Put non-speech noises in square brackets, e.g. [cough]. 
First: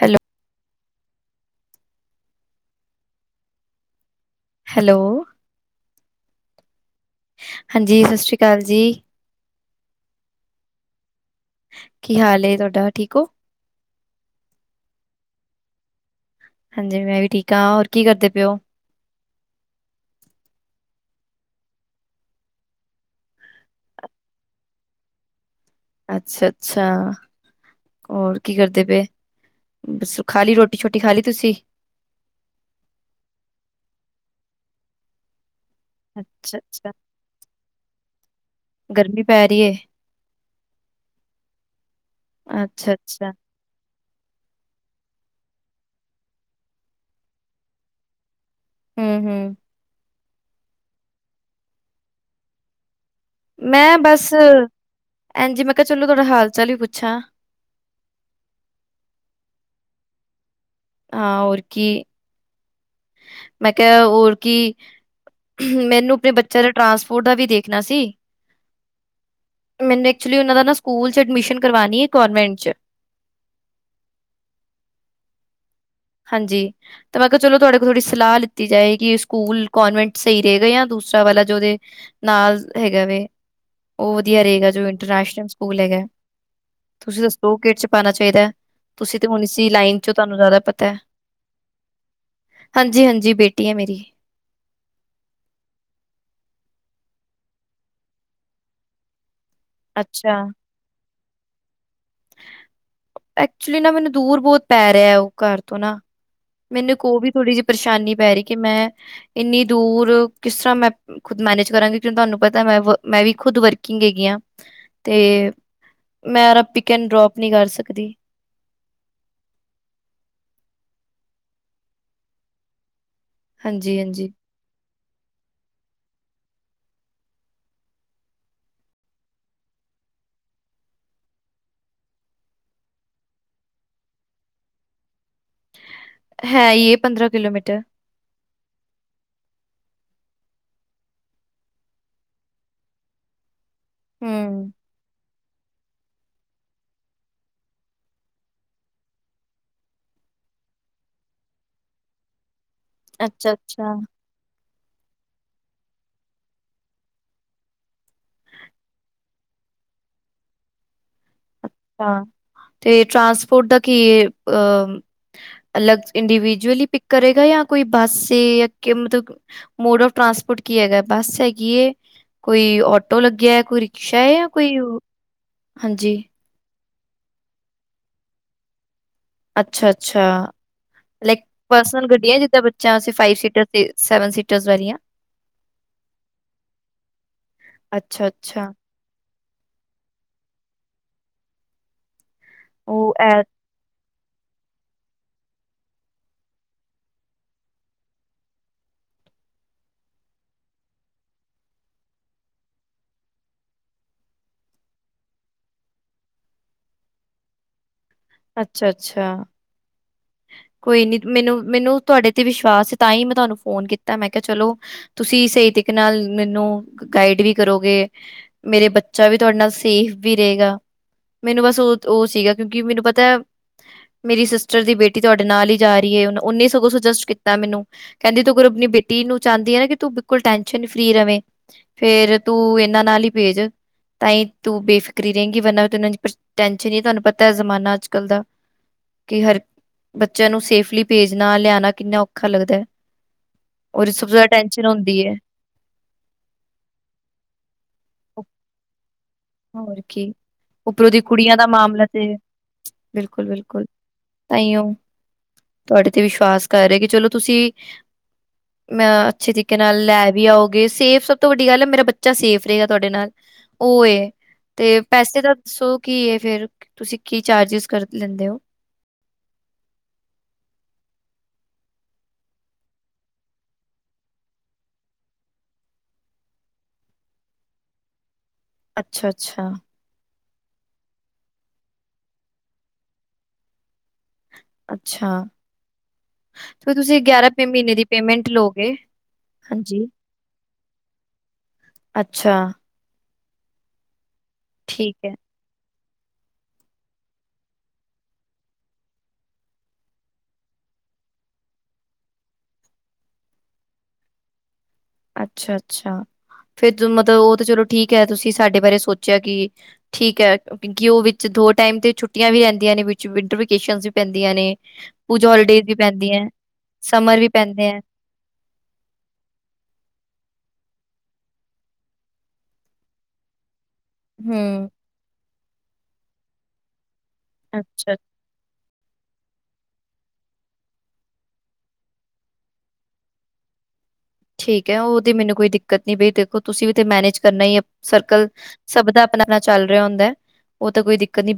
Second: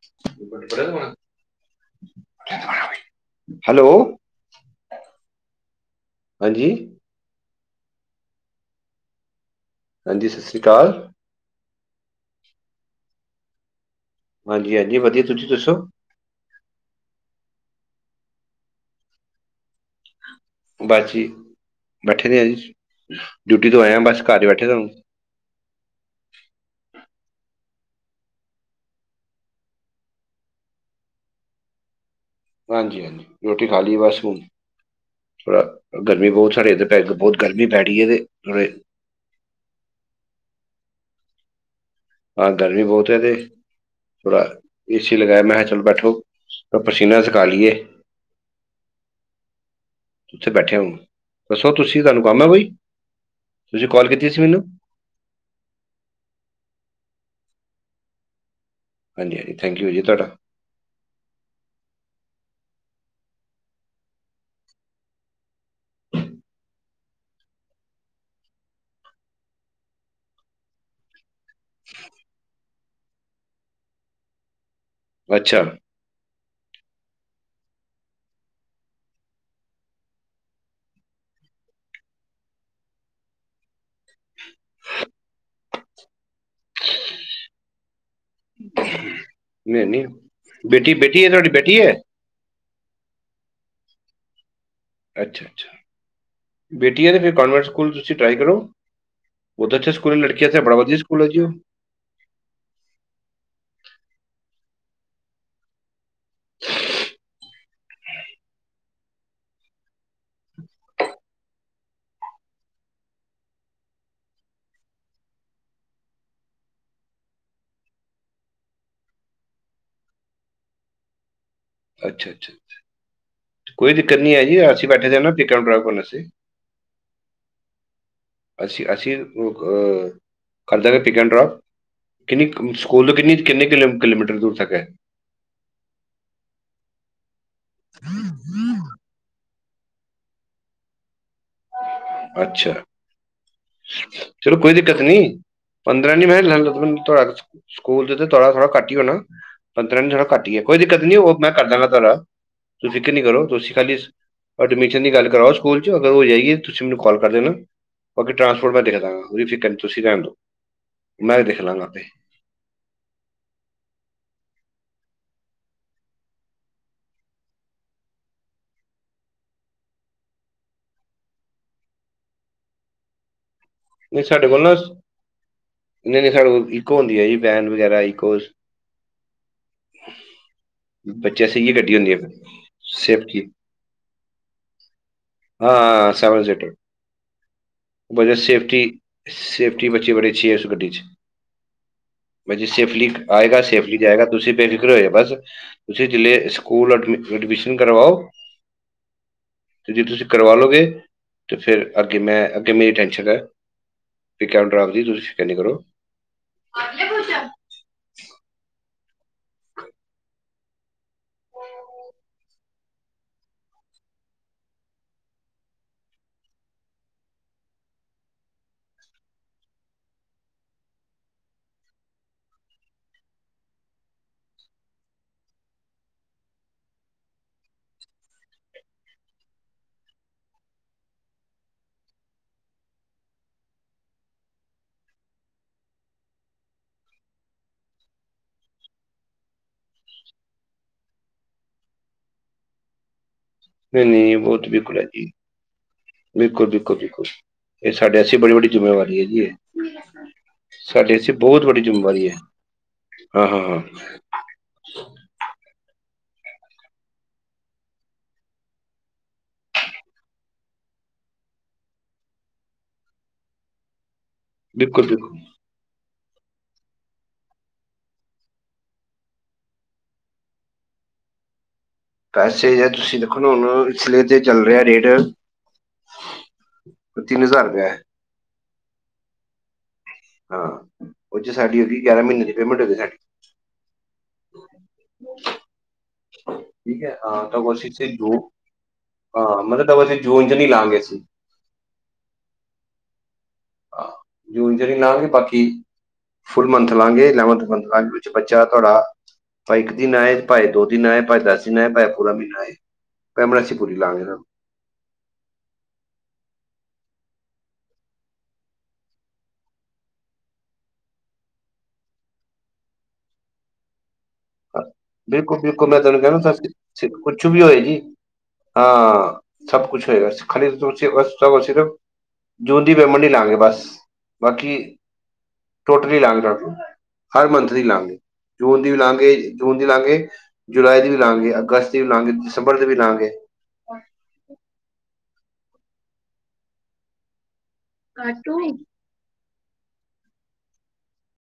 Hello, hello. ਹਾਂਜੀ। ਹਾਂਜੀ ਸਤਿ ਸ਼੍ਰੀ ਅਕਾਲ ਜੀ। ਹਾਂਜੀ, ਸਤਿ ਸ਼੍ਰੀ ਅਕਾਲ। ਕੀ ਹਾਲ ਏ ਤੁਹਾਡਾ ਠੀਕ ਹੋ? ਹਾਂਜੀ ਹਾਂਜੀ ਵਧੀਆ। ਤੁਸੀਂ ਦੱਸੋ? ਹਾਂਜੀ ਮੈਂ ਵੀ ਠੀਕ ਹਾਂ। ਹੋਰ ਕੀ ਕਰਦੇ ਪਏ ਹੋ? ਬਸ ਜੀ ਬੈਠੇ ਦੇ ਆ ਜੀ, ਡਿਊਟੀ ਤੋਂ ਆਇਆ ਬਸ ਘਰ ਹੀ ਬੈਠੇ ਹੁਣ‌। ਅੱਛਾ -ਅੱਛਾ। ਹੋਰ ਕੀ ਕਰਦੇ ਪਏ? ਬਸ ਖਾ ਲਈ ਰੋਟੀ ਸ਼ੋਟੀ ਖਾ ਲਈ ਤੁਸੀਂ? ਹਾਂਜੀ -ਹਾਂਜੀ ਰੋਟੀ ਖਾ ਲਈ ਬਸ ਹੁਣ ਥੋੜਾ ਗਰਮੀ ਬਹੁਤ ਅੱਛਾ ਸਾਡੇ ਅੱਛਾ ਇੱਧਰ ਬਹੁਤ ਗਰਮੀ ਪੈ ਰਹੀ ਹੈ। ਤੇੇ ਗਰਮੀ ਪੈ ਰਹੀ ਹੈ। ਹਾਂ ਗਰਮੀ ਅੱਛਾ ਬਹੁਤ ਹੈ ਅੱਛਾ ਤੇ। ਥੋੜਾ ਏਸੀ ਲਗਾਇਆ, ਮੈਂ ਕਿਹਾ ਚਲੋ ਬੈਠੋ ਪਸੀਨਾ ਸੁਖਾ ਲਈਏ। ਹਮ -ਹਮ। ਉੱਥੇ ਬੈਠੇ ਹੋ, ਦੱਸੋ ਤੁਸੀਂ ਤੁਹਾਨੂੰ ਕੰਮ ਹੈ ਕੋਈ? ਤੁਸੀਂ ਮੈਂ ਕਾਲ ਕੀਤੀ ਬਸ ਸੀ ਮੈਨੂੰ ਐਜੀ ਮੈਂ ਕਿਹਾ ਚਲੋ ਥੋੜਾ ਹਾਲ ਚਾਲ ਹੀ ਪੁੱਛਾਂ। ਹਾਂਜੀ -ਹਾਂਜੀ ਥੈਕੂ ਯੂ ਜੀ ਤੁਹਾਡਾ। ਹਾਂ ਹੋਰ ਕੀ। ਮੈਂ ਕੇਆ ਹੋਰ ਕੀ‌? ਮੈਨੂੰ ਅਪਨੇ ਬੱਚੇਆਂ ਦੇ ਟਰਾਂਸਪੋਰਟ ਦਾ ਵੀ ਦੇਖਣਾ ਸੀ। ਮੈਨੂੰ ਐਕਚੁਲੀ ਓਨਾਂ ਦਾ ਨਾ ਸਕੂਲ ਚ ਐਡਮਿਸ਼ਨ ਕਰਵਾਣੀ ਏ ਕੌਨਵੈਂਟ ਚ। ਅੱਛਾ। ਹਾਂਜੀ। ਤੇ ਮੈਂ ਕੇਆ ਚਲੋ ਤੁਆਡੇ ਕੋਲ ਥੋੜੀ ਸਲਾ ਲਿੱਤੀ ਜਾਏ ਕਿ ਸਕੂਲ ਕੌਨਵੈਂਟ ਸਈ ਰਏਗਾ ਜਾਂ ਦੂਸਰਾ ਵਾਲਾ ਜੋਦੇ ਨਾਲ ਹੈਗਾ ਵੇ, ਓ ਵਧੀਆ ਰਏਗਾ ਜੋ ਇੰਟਰਨੈਸ਼ਨਲ ਸਕੂਲ ਹੈਗਾ। ਤੁਸੀਂ ਦੱਸੋ ਕਿਦੇ ਚ ਪਾਨਾ ਚਾਈਦੈ, ਤੁਸੀਂ ਤੇ ਹੁਣ ਇਸ ਨਹੀਂ ਲਾਈਨ ਨਹੀਂ ਚੋਂ ਤਾਨੂੰ ਜਾਦਾ ਪਤੈ ਬੇਟੀ ਬੇਟੀ ਹੈ ਤੁਹਾਡੀ ਬੇਟੀ ਹੈ ਹੰਜੀ-ਹੰਜੀ, ਬੇਟੀ ਐ ਮੇਰੀ। ਅੱਛਾ-ਅੱਛਾ, ਬੇਟੀ ਐ ਤੇ ਫੇਰ ਕਨਵੈਂਟ ਸਕੂਲ ਤੁਸੀ ਟਰਾਈ ਕਰੋ। ਉਤੇ ਅੱਛੇ ਸਕੂਲ ਅੱਛਾ ਲੜਕੀਆਂ ਆਸਤੇ ਬੜਾ ਵਦੀਆ ਸਕੂਲ ਐਜੀ। ਐਕਚੁਲੀ ਨਾ ਮੈਨੂੰ ਦੂਰ ਬੋਤ ਪੈ ਰੇਆ ਓ ਘਰ ਤੋਂ ਨਾ। ਮੈਨੂੰ ਕੋ ਵੀ ਥੋੜ੍ਹੀ ਜੇਈ ਪਰੇਸ਼ਾਨੀ ਪੈ ਰੀ ਕਿ ਮੈਂ ਇੰਨੀ ਦੂਰ ਕਿਸ ਤਰ੍ਹਾਂ ਮੈਂ ਖੁਦ ਮੈਨੇਜ ਕਰਾਂਗੀ ਕਿ ਤੁਆਨੂੰ ਪਤਾ ਮੈਂ ਮੈਂ ਵੀ ਖੁਦ ਵਰਕਿੰਗ ਹੈਗੀ ਆ ਤੇ ਮੈਂ ਯਾਰ ਪਿਕ ਐਂਡ ਡਰੋਪ ਨੀਂ ਕਰ ਸਕਦੀ। ਅੱਛਾ-ਅੱਛਾ, ਕੋਈ ਹਾਂਜੀ ਦਿੱਕਤ ਹਾਂਜੀ ਨੀ ਐਜੀ ਅਸੀਂ ਬੈਠੇ ਨਾ ਪਿੱਕ ਐਂਡ ਡ੍ਰੌਪ ਕਰਨ ਆਸਤੇ। ਅਸੀ ਅਸੀ ਅ ਕਰ ਦਾਂਗੇ ਪਿੱਕ ਐਂਡ ਡਰੋਪ। ਕਿੰਨੀ ਕੋ ਸਕੂਲ ਤੋਂ ਕਿਨੀ ਕਿੰਨੇ ਕਿਲੋਮੀਟਰ ਦੂਰ ਤੱਕ ਹੈਗਾ। ਹੈਈਏ ਪੰਦਰਾਂ ਕਿਲੋਮੀਟਰ। [unintelligible] ਅੱਛਾ, ਚਲੋ ਹੂੰ ਕੋਈ ਦੀ ਕੱਤ ਨੀ ਪੰਦਰਾਂ ਨੀ ਮੈਂ ਕਕੇਆ ਸਕੂਲ ਤੇ ਥੋੜਾ ਥੋੜਾ ਕੱਟ ਈ ਹੋਣਾ। ਪੰਦਰਾਂ ਨੀਂ ਥੋੜਾ ਘੱਟ ਈਆਂ, ਕੋਈ ਦਿੱਕਤ ਨੀ ਓ ਮੈਂ ਕਰ ਦਾਂਗਾ ਤੋਆਡਾ। ਫਿਕਰ ਨੀਂ ਕਰੋ ਅੱਛਾ ਤੁਸੀ ਅੱਛਾ ਖਾਲੀ ਐਡਮਿਸ਼ਨ ਦੀ ਗੱਲ ਕਰਾਓ ਸਕੂਲ ਚ, ਅਗਰ ਹੋ ਜਾਈਏ ਤੁਸੀਂ ਮੈਨੂੰ ਕਾਲ ਕਰਦੇ ਨਾ ਬਾਕੀ ਟਰਾਂਸਪੋਰਟ ਮੈਂ ਦੇਖਦਾ ਕੋਈ ਫਿਕਰ ਨੀਂ ਤੁਸੀਂ ਰੈਂਣ ਦੋ ਮੈਂ ਲਾਂਗਾ ਆਪੇ ਆਂ ਤੇ ਟਰਾਂਸਪੋਰਟ ਦਾ ਕੀਏ ਅਹ ਅਲੱਗ ਇੰਡੀਵਿਜੂਅਲੀ ਪਿੱਕ ਕਰੇਗਾ ਜਾਂ ਕੋਈ ਬੱਸ ਏ ਜਾਂ ਮਤਲਬ ਮੋਡ ਆਫ ਟਰਾਂਸਪੋਰਟ ਕੀ ਹੈਗਾ, ਬੱਸ ਹੈਗੀ, ਕੋਈ ਆਟੋ ਲੱਗਿਆ, ਕੋਈ ਰਿਕਸ਼ਾ ਨਈਂ ਹੈ ਸਾਡੇ ਜਾਂ ਕੋਲ ਨਾ ਕੋਈ ਹਾਂਜੀ ਨਈਂ-ਨਈਂ ਸਾਡੇ ਕੋਲ ਇਕੋਜ਼ ਹੁੰਦੀ ਐ ਜੀ ਵੈਨ ਵਗੈਰਾ ਇਕੋਜ਼। ਅੱਛਾ-ਅੱਛਾ ਲਾਈਕ ਬੱਚੇ ਸੀ ਇਹ ਗੱਡੀ ਪਰਸਨਲ ਹੁੰਦੀ ਹੈ ਫਿਰ ਗੱਡੀਐ ਜਿੱਦਾਂ ਬੱਚਾ ਅਸੀਂ ਫਾਈਵ ਸੇਫਟੀ ਸੀਟਰ ਸੈਵਨ ਸ ਸੀਟਰਸ ਵਾਲੀਆਂ। ਹਾਂ ਸੇਵਨ ਸੀਟਰ, ਅੱਛਾ ਬਜਟ ਅੱਛਾ ਸੇਫਟੀ ਸੇਫਟੀ ਬੱਚੀ ਬੜੀ ਅੱਛੀ ਐ ਉਸ ਗੱਡੀ ਚ ਬੱਚਾ ਸੇਫਲੀ ਉਹ ਐ ਆਏਗਾ ਸੇਫਲੀ ਜਾਏਗਾ ਤੁਸੀਂ ਬੇਫਿਕਰ ਹੋਏ ਹੋਕੇ ਬਸ ਤੁਸੀ ਜੇ ਸਕੂਲ ਐਡਮਿਸ਼ਨ ਕਰਵਾਓ। ਜੇ ਤੁਸੀਂ ਕਰਵਾ ਲੋਗੇ ਤਾਂ ਫੇਰ ਅੱਗੇ ਮੈਂ ਅੱਗੇ ਮੇਰੀ ਟੈਂਸ਼ਨ ਐ। ਪਿੱਕ ਐਂਡ ਡ੍ਰੌਪ ਦੀ ਤੁਸੀਂ ਫਿਕਰ ਨੀਂ ਕਰੋ। ਅੱਛਾ-ਅੱਛਾ। ਕੋਈ ਨੀ ਮੈਨੂੰ ਮੈਨੂੰ ਤੁਆਡੇ ਤੇ ਵਿਸ਼ਵਾਸ ਸੀ ਤਾਂਈਂ ਮੈਂ ਤੁਆਨੂੰ ਫੋਨ ਕੀਤਾ ਮੈਂ ਕੇਆ ਚਲੋ ਤੁਸੀ ਸਈ ਤਰੀਕੇ ਨਾਲ ਮੈਨੂੰ ਗਾਈਡ ਵੀ ਕਰੋਗੇ। ਮੇਰੇ ਬੱਚਾ ਵੀ ਤੁਆਡੇ ਨਾਲ ਸੇਫ ਵੀ ਰਏਗਾ। ਮੈਨੂੰ ਬਸ ਓ ਓ ਸੀਗਾ, ਕਿਉਂਕਿ ਮੈਨੂੰ ਪਤੈ ਮੇਰੀ ਸਿਸਟਰ ਦੀ ਬੇਟੀ ਕੀ ਤੁਆਡੇ ਨਾਲ ਈ ਜਾ ਰਿਐ, ਓਨੀ ਈ ਸਗੋਂ ਸੁਜੈਸਟ ਕੀਤਾ ਮੈਨੂੰ। ਕੈਂਦੀ ਤੂੰ ਅਗਰ ਅਪਨੀ ਬੇਟੀ ਨੂੰ ਚਾਂਦੀ ਏਨਾ ਕਿ ਤੂੰ ਬਿਲਕੁਲ ਟੈਨਸ਼ਨ ਫ੍ਰੀ ਰਵੇਂ ਫੇਰ ਤੂੰ ਏਨਾਂ ਨਾਲ ਈ ਪੇਜ। ਤਾਈਂ ਤੂੰ ਬੇਫਿਕਰੀ ਰਏਗੀ ਵਰਨਾ ਤ ਟੈਨਸ਼ਨ ਈਏ ਤੁਆਨੂੰ ਪਤੈ ਜਮਾਨਾ ਅੱਜ-ਕੱਲ ਦਾ। ਕੀ ਹਰ ਬੱਚੇਆਂ ਨੂੰ ਸੇਫਲੀ ਭੇਜਨਾ ਲਿਆਨਾ ਕਿੰਨਾ ਔਖਾ ਲੱਗਦਾ। ਨਹੀਂ ਔਰ ਇਸ ਤੋਂ ਵੀ ਨਹੀਂ ਜਾਦਾ ਟੈਨਸ਼ਨ ਹੁੰਦੀ ਐ। ਬਿਲਕੁਲ-ਬਿਲਕੁਲ-ਬਿਲਕੁਲ ਏ ਸਾਡੇ ਅਸੀ ਬੜੀ ਵੱਡੀ ਜ਼ਿੰਮੇਵਾਰੀ ਐ ਜੀ ਏ। ਹੋਰ ਕੀ, ਉਪਰੋਂ ਦੀ ਕੁੜੀਆਂ ਦਾ ਵੱਡੀ ਮਾਮਲਾ ਤੇ ਜ਼ਿੰਮੇਵਾਰੀ ਹੈ ਹਾਂ ਹਾਂ ਹਾਂ ਬਿਲਕੁਲ-ਬਿਲਕੁਲ। ਤਾਈਓਂ, ਤੁਆਡੇ ਤੇ ਵਿਸ਼ਵਾਸ ਕਰ ਰਏ ਆਂ ਕੀ ਚਲੋ ਤੁਸੀਂ ਮੈਂ ਅੱਛੇ ਤਰੀਕੇ ਨਾਲ ਲੈ ਵੀ ਆਓਗੇ ਸੇਫ ਸਬ ਤੋਂ ਵੱਡੀ ਗੱਲ ਐ ਮੇਰਾ ਬੱਚਾ ਸੇਫ ਰਏਗਾ ਤੁਆਡੇ ਨਾਲ। ਓ ਏ, ਤੇ ਬਿਲਕੁਲ ਬਿਲਕੁਲ ਪੈਸੇ ਤਾਂ ਦੱਸੋ ਕੀ ਏ ਫੇਰ ਤੁਸੀਂ ਕੀ ਚਾਰਜਿਸ ਕਰ ਲੈਂਦੇ ਓ। ਪੈਸੇ ਜੇ ਤੁਸੀਂ ਦੇਖੋ ਨਾ ਹੁਨ ਇਸਲੇ ਤੇ ਚੱਲ ਰਿਆ ਰੇਟ ਤਿੰਨ ਹਜ਼ਾਰ ਰੁਪਏਆ। ਅੱਛਾ-ਅੱਛਾ। ਹਾਂ, ਓ ਚ ਸਾਡੀ ਹੋਗੀ ਗਿਆਰਾਂ ਮੀਨੇ ਦੀ ਪੇਮੈਂਟ ਹੋਗੀ ਸਾਡੀ। ਅੱਛਾ, ਤੇ ਫਿਰ ਠੀਕ ਹੈ ਤੁਸੀਂ ਹਾਂ ਗਿਆਰਾਂ ਤਾਂ ਰੁਪਏ ਮੀਨੇ ਕੋਸ਼ਿਸ਼ ਦੀ ਤੇ ਜੋ ਪੇਮੈਂਟ ਲਓਗੇ। ਹਾਂ, ਮਤਲਬ ਤਾਂ ਹਾਂਜੀ ਅਸੀਂ ਜੂਨ ਚ ਨੀ ਲਾਂਗੇ ਅਸੀ। ਅੱਛਾ। ਹਾਂ, ਜੂਨ ਚ ਨੀ ਨਾ ਠੀਕ ਗਏ ਹੈ ਬਾਕੀ ਫੁੱਲ ਮੰਥ ਲਾਂਗੇ ਇਲੈਵੰਥ ਮੰਥ ਲਾਗੇ ਬੱਚਾ ਤੁਆਡਾ ਭਾਏ ਇੱਕ ਦਿਨ ਆਏ ਭਾਏ ਦੋ ਦਿਨ ਆਏ ਭਾਏ ਦਸ ਦਿਨ ਆਏ ਭਾਏ ਪੂਰਾ ਮਹੀਨਾ ਆਏ ਪੈਮੇਂਟ ਅਸੀਂ ਪੂਰੀ ਲਾਂਗੇ ਓਨਾਂ ਤੋਂ। ਅੱਛਾ-ਅੱਛਾ ਫੇਰ ਮਤਲਬ ਓ ਤਾਂ ਚਲੋ ਠੀਕ ਐ ਤੁਸੀਂ ਸਾਡੇ ਬਾਰੇ ਸੋਚੇਆ ਕੀ ਠੀਕ ਐ ਕਿਓਂ ਵਿਚ ਓ ਦੋ ਟੈਮ ਤੇ ਛੁੱਟੀਆਂ ਵੀ ਰੈਂਦੀਆਂ ਨੇ ਵਿੱਚ ਵਿੰਟਰ ਵਕੇਸ਼ਨਜ ਪੈਂਦੀਆਂ ਨੇ ਪੂਜਾ ਹੋਲੀਡੇ ਬਿਲਕੁਲ-ਬਿਲਕੁਲ ਵੀ ਮੈਂ ਤੁਹਾਨੂੰ ਪੈਂਦੀਆਂ, ਕਹਿਣਾ ਸਮਰ ਕੁਛ ਵੀ ਹੋਏ ਪੈਂਦੇ ਐ। ਜੀ ਹਾਂ ਸਬ ਕੁਛ ਹੋਏਗਾ [unintelligible] ਤਾਂ ਸੋਚੀਏ ਬਸ ਸਿਰਫ ਜੂਨ ਦੀ ਪੇਮੈਂਟ ਨਈਂ ਲਆਂਗੇ ਬਸ। ਬਾਕੀ ਹਮ ਟੋਟਲੀ ਲਆਂਗੇ, ਹਰ ਮੰਥ ਦੀ ਲਆਂਗੇ। ਅੱਛਾ ਜੂਨ ਦੀ ਵੀ ਲਾਂਗੇ ਜੂਨ ਦੀ ਲਾਂਗੇ ਜੁਲਾਈ ਦੀ ਵੀ ਲਾਂਗੇ ਅਗਸਤ ਦੀ ਵੀ ਲਾਂਗੇ ਦਸੰਬਰ ਦੀ ਵੀ ਲਾਂਗੇ। ਠੀਕ ਐ ਓਦੀ ਮੈਨੂੰ ਕੋਈ ਦਿੱਕਤ ਨੀ ਬਈ ਦੇਖੋ ਤੁਸੀਂ ਵੀ ਤੇ ਮੈਨੇਜ ਕਰਨਾ ਈ ਸਰਕਲ ਕਾਟੂ ਸਬ ਦਾ ਆਪਨਾ-ਆਪਨਾ ਚੱਲ ਰਿਆ ਹੁੰਦਾ, ਓ ਤਾਂ ਕੋਈ ਦਿੱਕਤ ਨੀ।